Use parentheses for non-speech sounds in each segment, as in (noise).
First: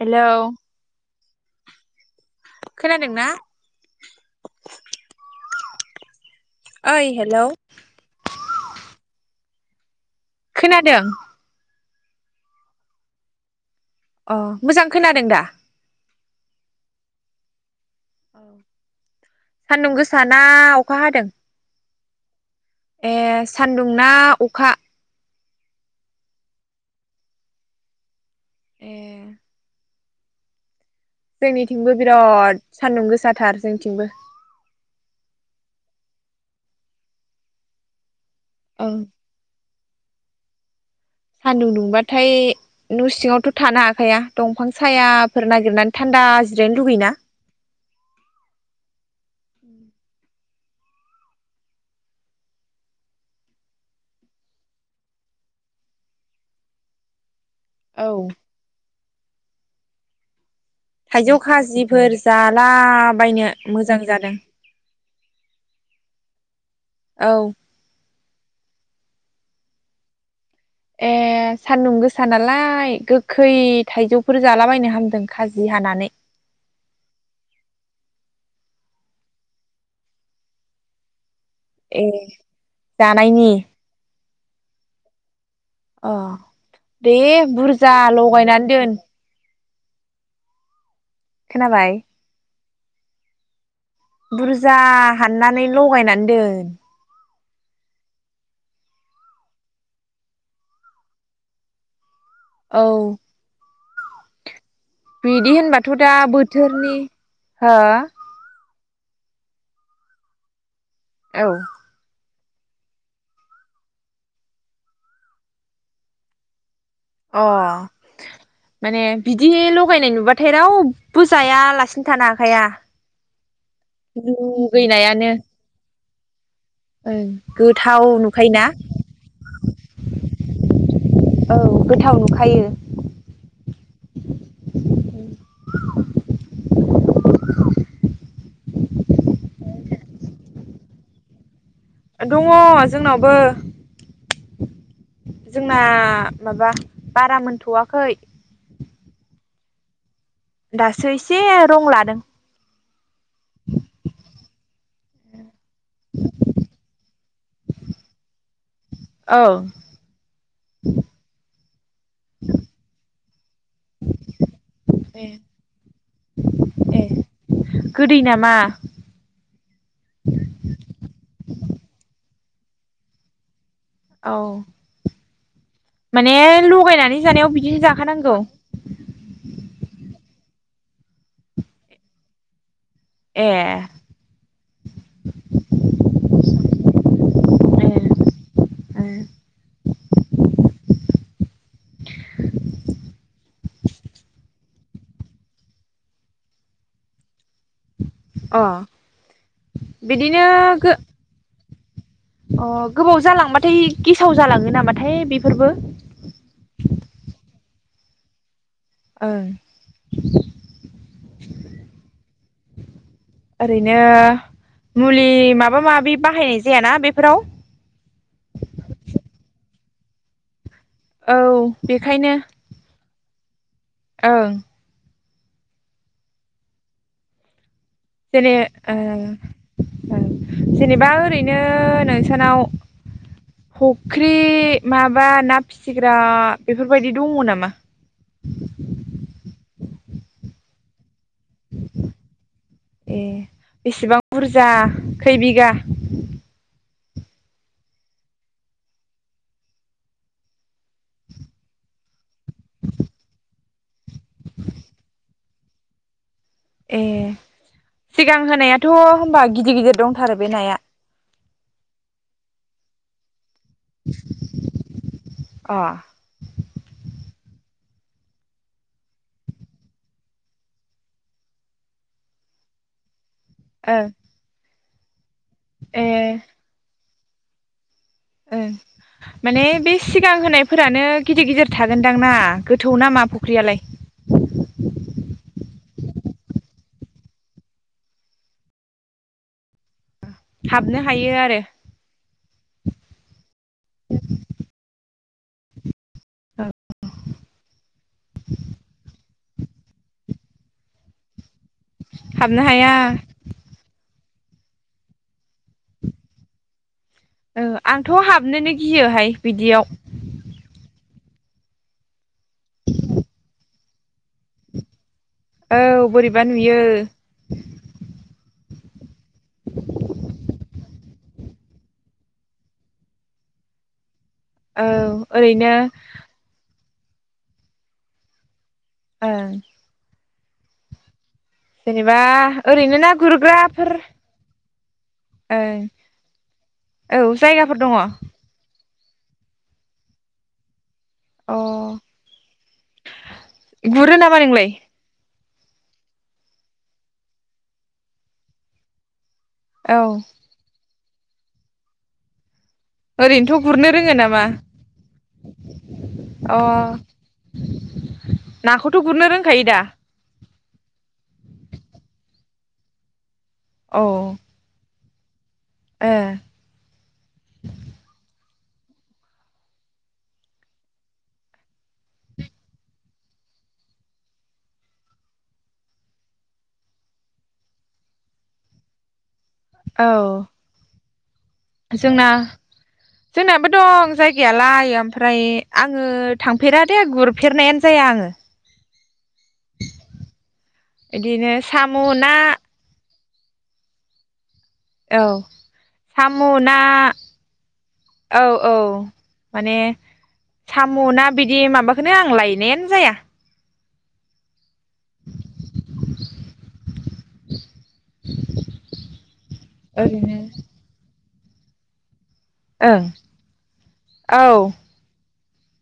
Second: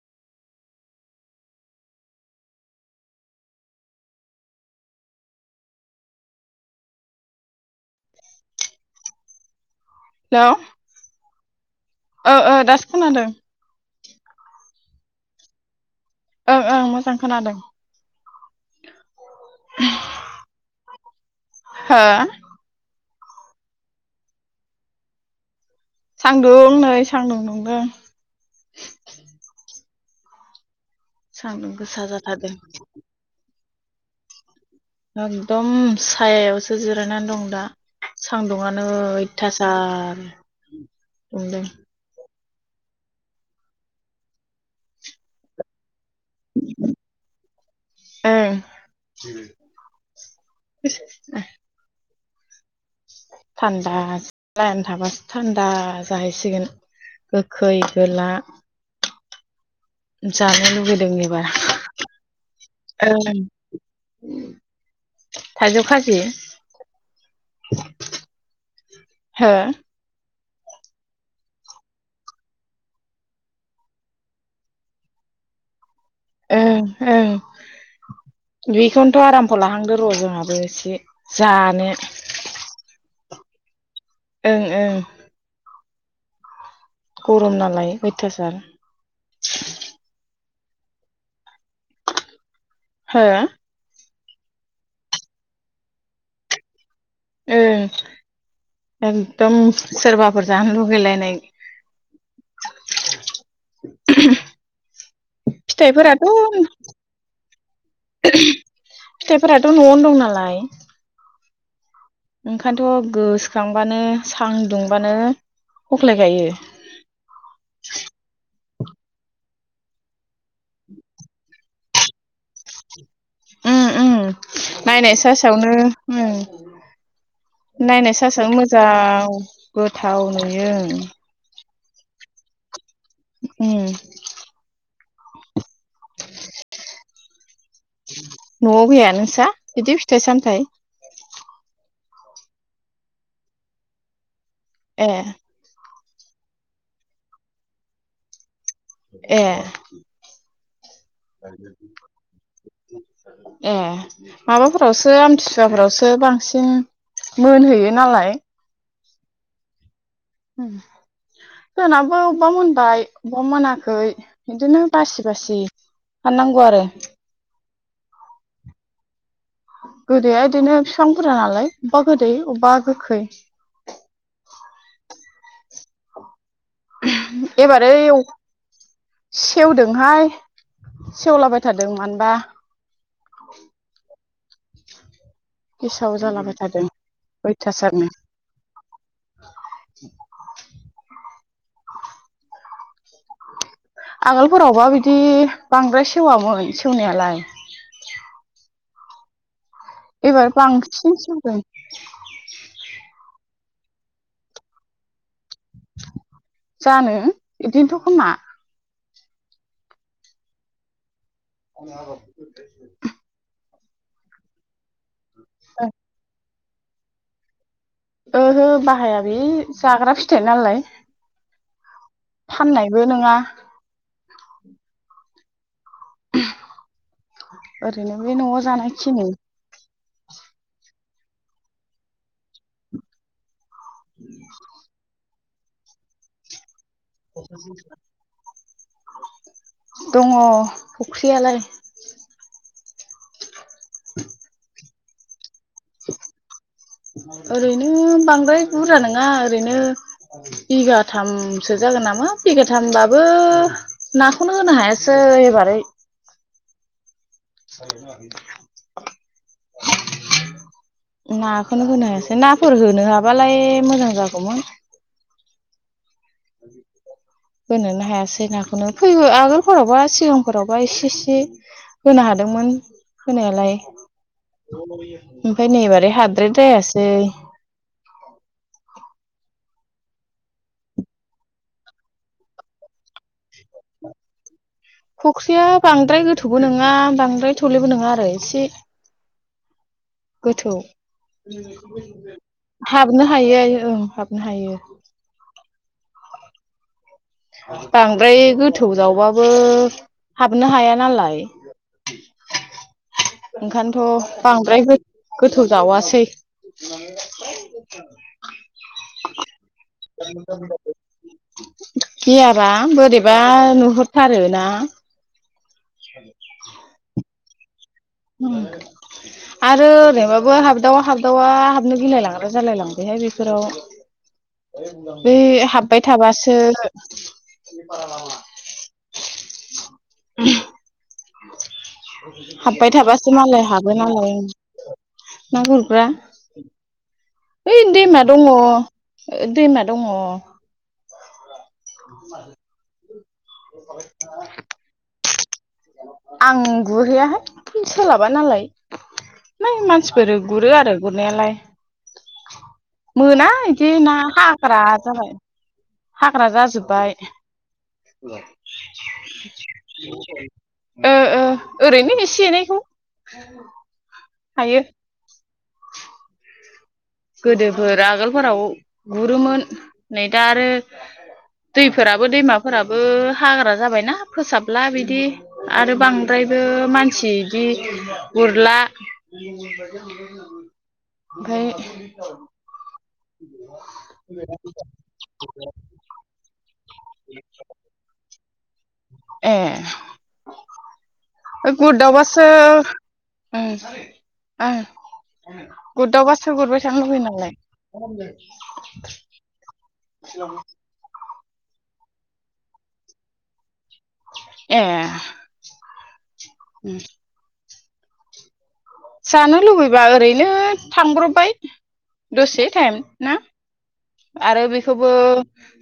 Hello खोनादोंना ओइ hello खोनादों। औ औ दासो खोनादों। अ मोजां खोनादों दा। ओं ओं मोजां खोनादों। औ सान्दुं गोसाना अखा हादों। हो ए सान्दुं ना अखा सान्दुं नै सान्दुं दुंदों ए सान्दुं जोंनिथिंबो गोसा जाथारदों बिराद सान्दुं गोसाथार जोंथिंबो एकदम सायायावसो जिरायना दं दा सान्दुुंआनो ओं अयथासार आरो सान्दुं दुंबाथाय न' सिंआवथ थानो हाखाया दंफां सायाफोर नागिरनानै थान्दा जिरायनो लुगैयोना? ओ (unintelligible) (unintelligible) थान्दा (unintelligible) थाबासो थान्दा जाहै सिगोन गोखै औ गोला (unintelligible) लुुबैदों थाइजौ एबार खाजिफोर जाला ओं बायनो मोजां जादों थाइजौ खाजि औ हो ए सान्दुं गोसा नालाय गोखै थाइजौफोर जालाबायनो हामदों खाजि हानानै ओं औ बेखौनोथ' आरामखौ लाहांदो र' जोंहाबो एसे जानो नायनि ओं ओं अ दे गरम नालाय बुरजा अयथासार लगायनानै दोन खोनाबाय हो बुरजा हाननानै लगायनानै दोन ओ एकदम सोरबाफोर जानो लुगैलायनाय औ (unintelligible) बिदि होनबाथ' दा फिथाइफोराथ' बोथोरनि हो फिथाइफोराथ' न'आवनो दं नालाय औ ओंखायनोथ' गोसोखांबानो सांदुंबानो हख्लाय खायो अ माने बिदि लगायनाय नुबा थाय रावबो जायालासिनो थानो हाखाया उम उम नायनाय लुगैनायानो साय्सावनो उम ओं गोथाव नायनाय साय्सावनो नुखायोना मोजां गोथाव नुयो ओं औ गोथाव नुखायो उम न'आव गैया नोंसा बिदि फिथाइ सामथाइ? दङ' जोंनावबो ए जोंना मा माबा बारा मोनथ'आखै ए दासो एसे रं लादों। ए माबाफोरावसो आमथिसुवाफोरावसो बांसिन मोनहैयो नालाय। औ उम जोनाबो अबबा मोनबाय अबबा मोनाखै इदिनो ए बासि बासि हाननांगौ आरो ए गोदै नामा? गोदोया इदिनो बिफां बुरजा नालाय अबबा गोद दै अब्बा गोखै। औ माने लगायनानै जानायाव बिदिनो एबारै अ जाखानांगौ सेवदोंहाय सेवलाबायथारदों मानबा ए गेसाव जालाबायथारदों ए अयथासारनो (inaudible) ए आगोलफोरावबा बिदि बांद्राय सेवामोन सेवनायालाय अ बिदिनो एबार गो बांसिन सेवदों अ गोबाव जालांबाथाय गेसाव जालाङो नामाथाय बे जानो इदिनोथ' खोमा। ओं (unintelligible) ओरैनो मुलि माबा माबि बाहायनायस जायाना बेफोराव ओहो बाहाया बे जाग्रा फिथाइ नालाय। औ बेखायनो फाननायबो नोंङा। ओं ओरैनो बे जेरे न'आव ओ जानायखिनि ओ जेनेबा ओरैनो नोंसानाव फख्रि माबा नाब फिसिग्रा बेफोरबायदि दङ नामा? दङ। फख्रियालाय ए बेसेबां बुरजा? खै बिघा? ओरैनो बांद्राय बुरजा नङा ओरैनो बिगाथामसो जागोन नामा बिगाथामबाबो नाखौनो होनो हायासै एबारै ए सिगां होनायाथ' होनबा गिदिर गिदिर दंथारो बे नाया। ना खौनो होनो हायासै नाफोर होनो हाबालाय से मोजां जागौमोन। अ होनोनो हायासै नाखौनो फै आगोलफोरावबा सिगांफोरावबा इसे इसे होनो हादोंमोन। होनालाय। ओं (unintelligible) ओमफाय नै ए एबारै हाद्राय द्रायास दै ओं माने बे सिगां होनायफोरानो गिदिर गिदिर थागोनदां ना गोथौ नामा फुख्रियालाय? फुख्रिया बांद्राय गोथौबो नङा बांद्राय थौलेबो नङा आरो इसे गोथौ हाबनो हायो आरो हाबनो हायो ओं हाबनो हायो। (unintelligible) बांद्राय गोथौ जावबाबो हाबनो हाया नालाय हाबनो हाया ओंखायनोथ' बांद्राय गोथौ जावासै ओ आंथ' हाबनोनो गियोहाय बिदियाव गियाबा बोरैबा नुहरथारोना औ बोरैबा नुयो (inaudible) आरो ओरैबाबो हाबदावा हाबदावा हाबनो गिलायलांग्रा जालाय लांबायहाय बेफोराव औ बे ओरैनो हाबबाय थाबासो (unintelligible) ओ (unintelligible) जेनेबा ओरैनो ना गुरग्राफोर (inaudible) ओं नागुरग्रा औ जायगाफोर ओइ दङ दैमा दङ अ दैमा दङ अ (inaudible) गुरो नामा नोंलाय आं गुरहैयाहाय सोलाबा नालाय नै औ मानसिफोर गुरो आरो गुरनायालाय मोना ओरैनोथ' गुरनो इदि रोङो ना नामा हाग्रा जाबाय हाग्रा अ जाजोबबाय। नाखौथ' गुरनो रोंखायो दा ओ ओ ओरैनो एसे एनैखौ। औ हायो। ए। गोदोफोर आगोलफोराव गुरोमोन नै दा आरो दैफोराबो दैमाफोराबो हाग्रा जाबायना फोसाबला बिदि आरो बांद्रायबो मानसि बिदि गुरला। औ (inaudible) ओमफाय ना। जोंनाबो दं जायगायालाय ओमफ्राय आङो थांफेर ए गुरफेरनायानो जाया आङो। ए बिदिनो साम' ना गुरदावबासो उम ओं औ गुरदावबासो सामु', ना गुरबाय थानो लुबैयो नालाय औ औ माने सामु', ना बिदि माबा बेखौनो आं लायनायानो जाया। ए। (inaudible) जानो लुबैबा ओरैनो थांब्रब दसे टाइम ओं ना औ आरो बेखौबो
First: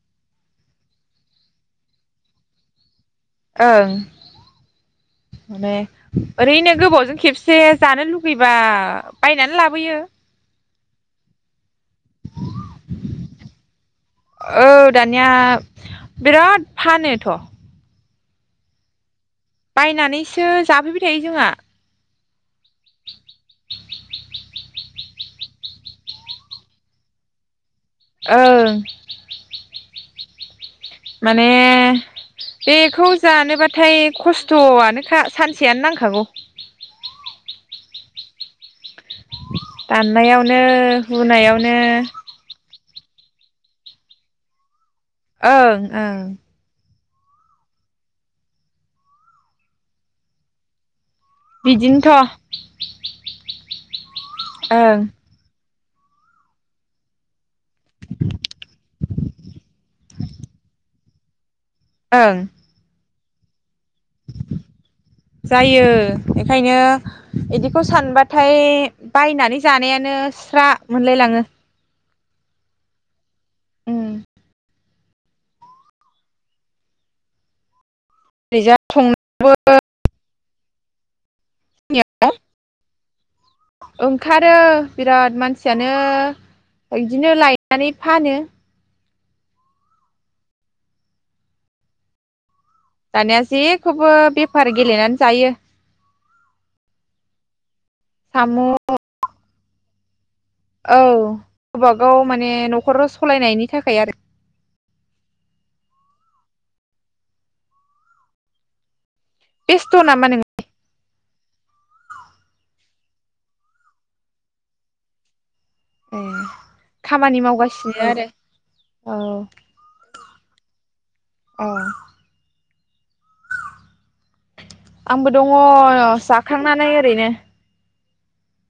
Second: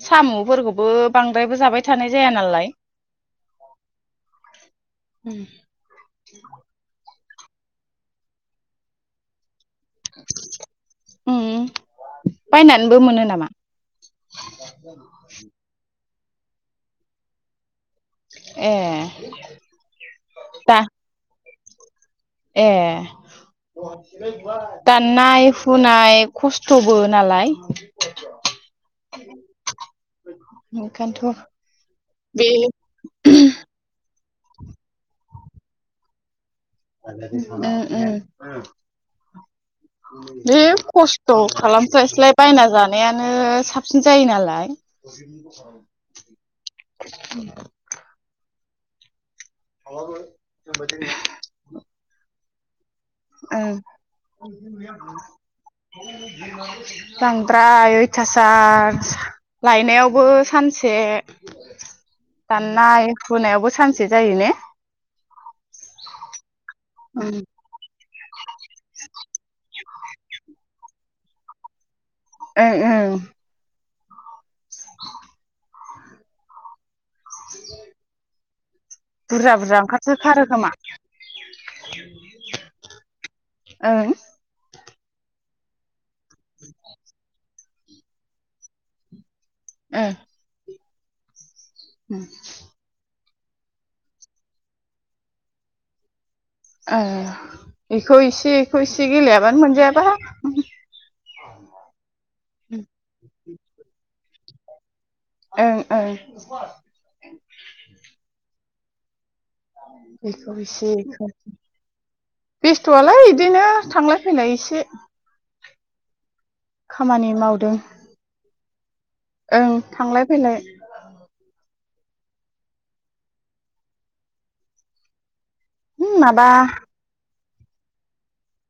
साम'फोरखौबो बांद्रायबो जाबाय थानाय जाया नालाय ओं माने ओरैनो गोबावजों खेबसे। एसे जानो लुुबैबा बायनानै ला बोयो। उम। बायनानैबो मोनो नामा? औ दानिया बिराद फानोथ'। ए बायनानैसो दा जाफैबाय थायो जोंहा। ए दाननाय हुनाय खस्थ'बो नालाय। ओं (inaudible) माने बे बेखौ जानोबाथाय खस्थ'आनोखा सानसेयानो नांखागौ। (inaudible) ओ ओं दाननायावनो बे खस्थ' हुनायावनो खालामस्लायस्लाय बायना जा अनायानो साबसिन जायो नालाय ओं ओं (inaudible) आबबो जाबाय दिनि बिदिनोथ' ओं ओं (inaudible) जां फ्राय अयथासार लायनायावबो सानसे ओं दाननाय हुनायावबो सानसे जायो ने जायो बेखायनो ओं बिदिखौ सानबा थाइ ओमफ्राय बायनानै जानायानो स्रा मोनलायलाङो ओं ओं उम (inaudible) (inaudible) जा बुरजा बुरजा ओंखारथोर खोमा (unintelligible) ओं ओंखारो बिराद मानसियानो जदिनो लाय नानै फानो ओं (inaudible) दानिया जेखौबो बेफार गेलेनानै जायो ओह बेखौ साम' इसे इखौ इसे गेलेया मोन आब औ गावबा गाव माने न'खराव सालायनायनि थाखाय आरो ओं ओं बेस्थ' नामा नों बेखौ बिसे बेस्थ'आलाय बिदिनो थांलाय फैलाय एसे एह खामानि मावगासिनो आरो औ ओं थांलाय फैलाय। औ आंबो दङ माबा जाखांनानै ओरैनो।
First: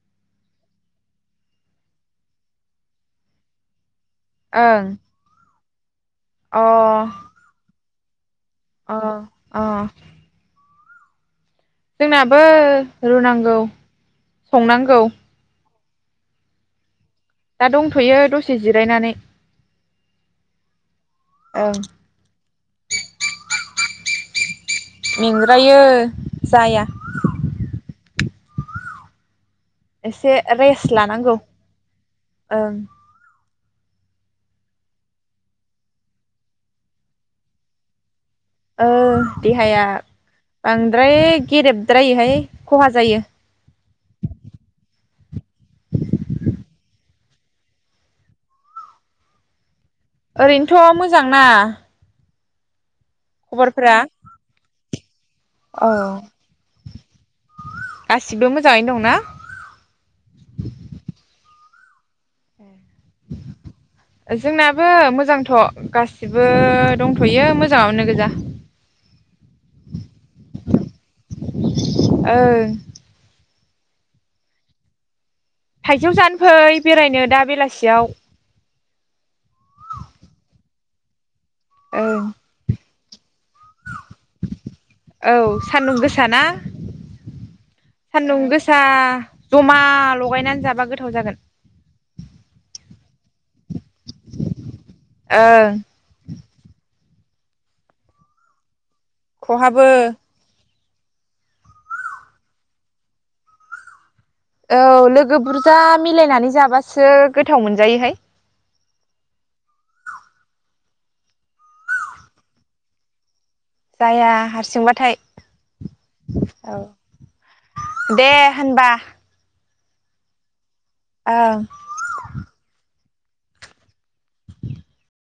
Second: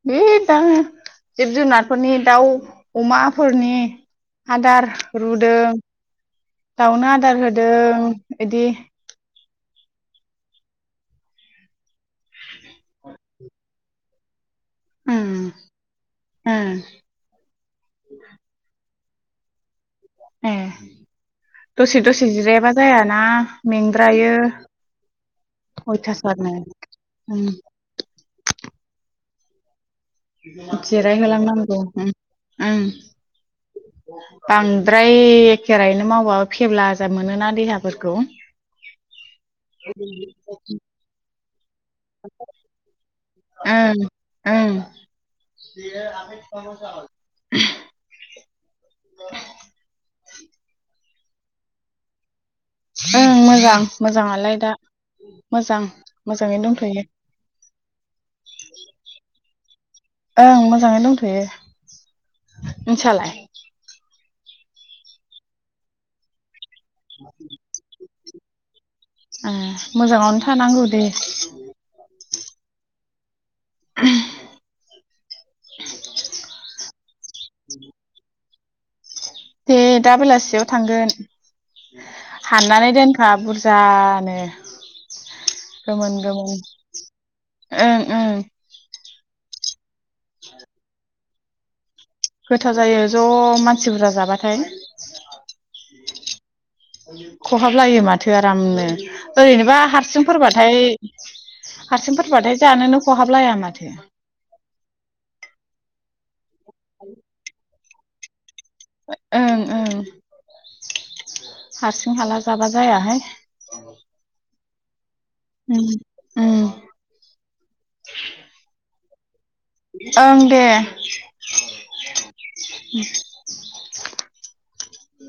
बे दा जिब जुनारफोरनि दाउ अमाफोरनि ओं आदार रुदों। अ दाउनो आदार होदों। बिदि अ अ जोंनाबो रुनांगौ। संनांगौ । ओम । दा दंथ'यो दसे जिरायनानै । ओम ओं दसे दसे जिरायाबा जायाना मेंद्रायो । मेंद्रायो जाया । उम एसे रेस्ट जिराय लानांगौ होलां नांगौ ओ ओं ओम । बांद्राय एखे राहैनो मावब्ला फेब्लाजाथ मोनोना देहाफोरखौ । ओ । देहाया बांद्राय गेरेब ओम ओम । बेयो आखाय सुवा (unintelligible) (inaudible) ओरैनोथ' मोजांना? ओं मोजां खबरफोरा मोजाङालाय दा मोजां औ मोजाङैनो दंथ'यो गासिबो मोजाङैनो दंना । ओं मोजाङै दंथ'यो । नोंसा लाय? जोंनाबो मोजांथ' गासिबो दंथ'यो मोजाङावनो गोजा । ओ मोजाङावनो थानांगौ दे । ओ । (inaudible) थाइजौ जानो फै बेरायनो दा बेलासियाव । दे दा बेलासियाव थांगोन ओं । हाननानै दोन खा बुरजानो औ सान्दुं गोमोन गोसा ना गोमोन । ओं ओं सान्दुं । गोसा जमा लगायनानै जाबा गोथाव जागोन । गोथाव जायो ज' मा नसि बुरजा जाबाथाय ओं । खहाबलायो माथो आरामनो । ओरैनोबा खहाबो हारसिंफोरबाथाय हारसिंफोरबाथाय जानोनो खहाबलाया माथो । औ लोगो बुरजा मिलायनानै जाब बासो गोथाव मोन जायोहाय । ओं ओं हारसिं हाला जाबा जायाहाय जाया हारसिंबाथाय ओं औ दे होनबा ओं दे ओं (unintelligible) (unintelligible)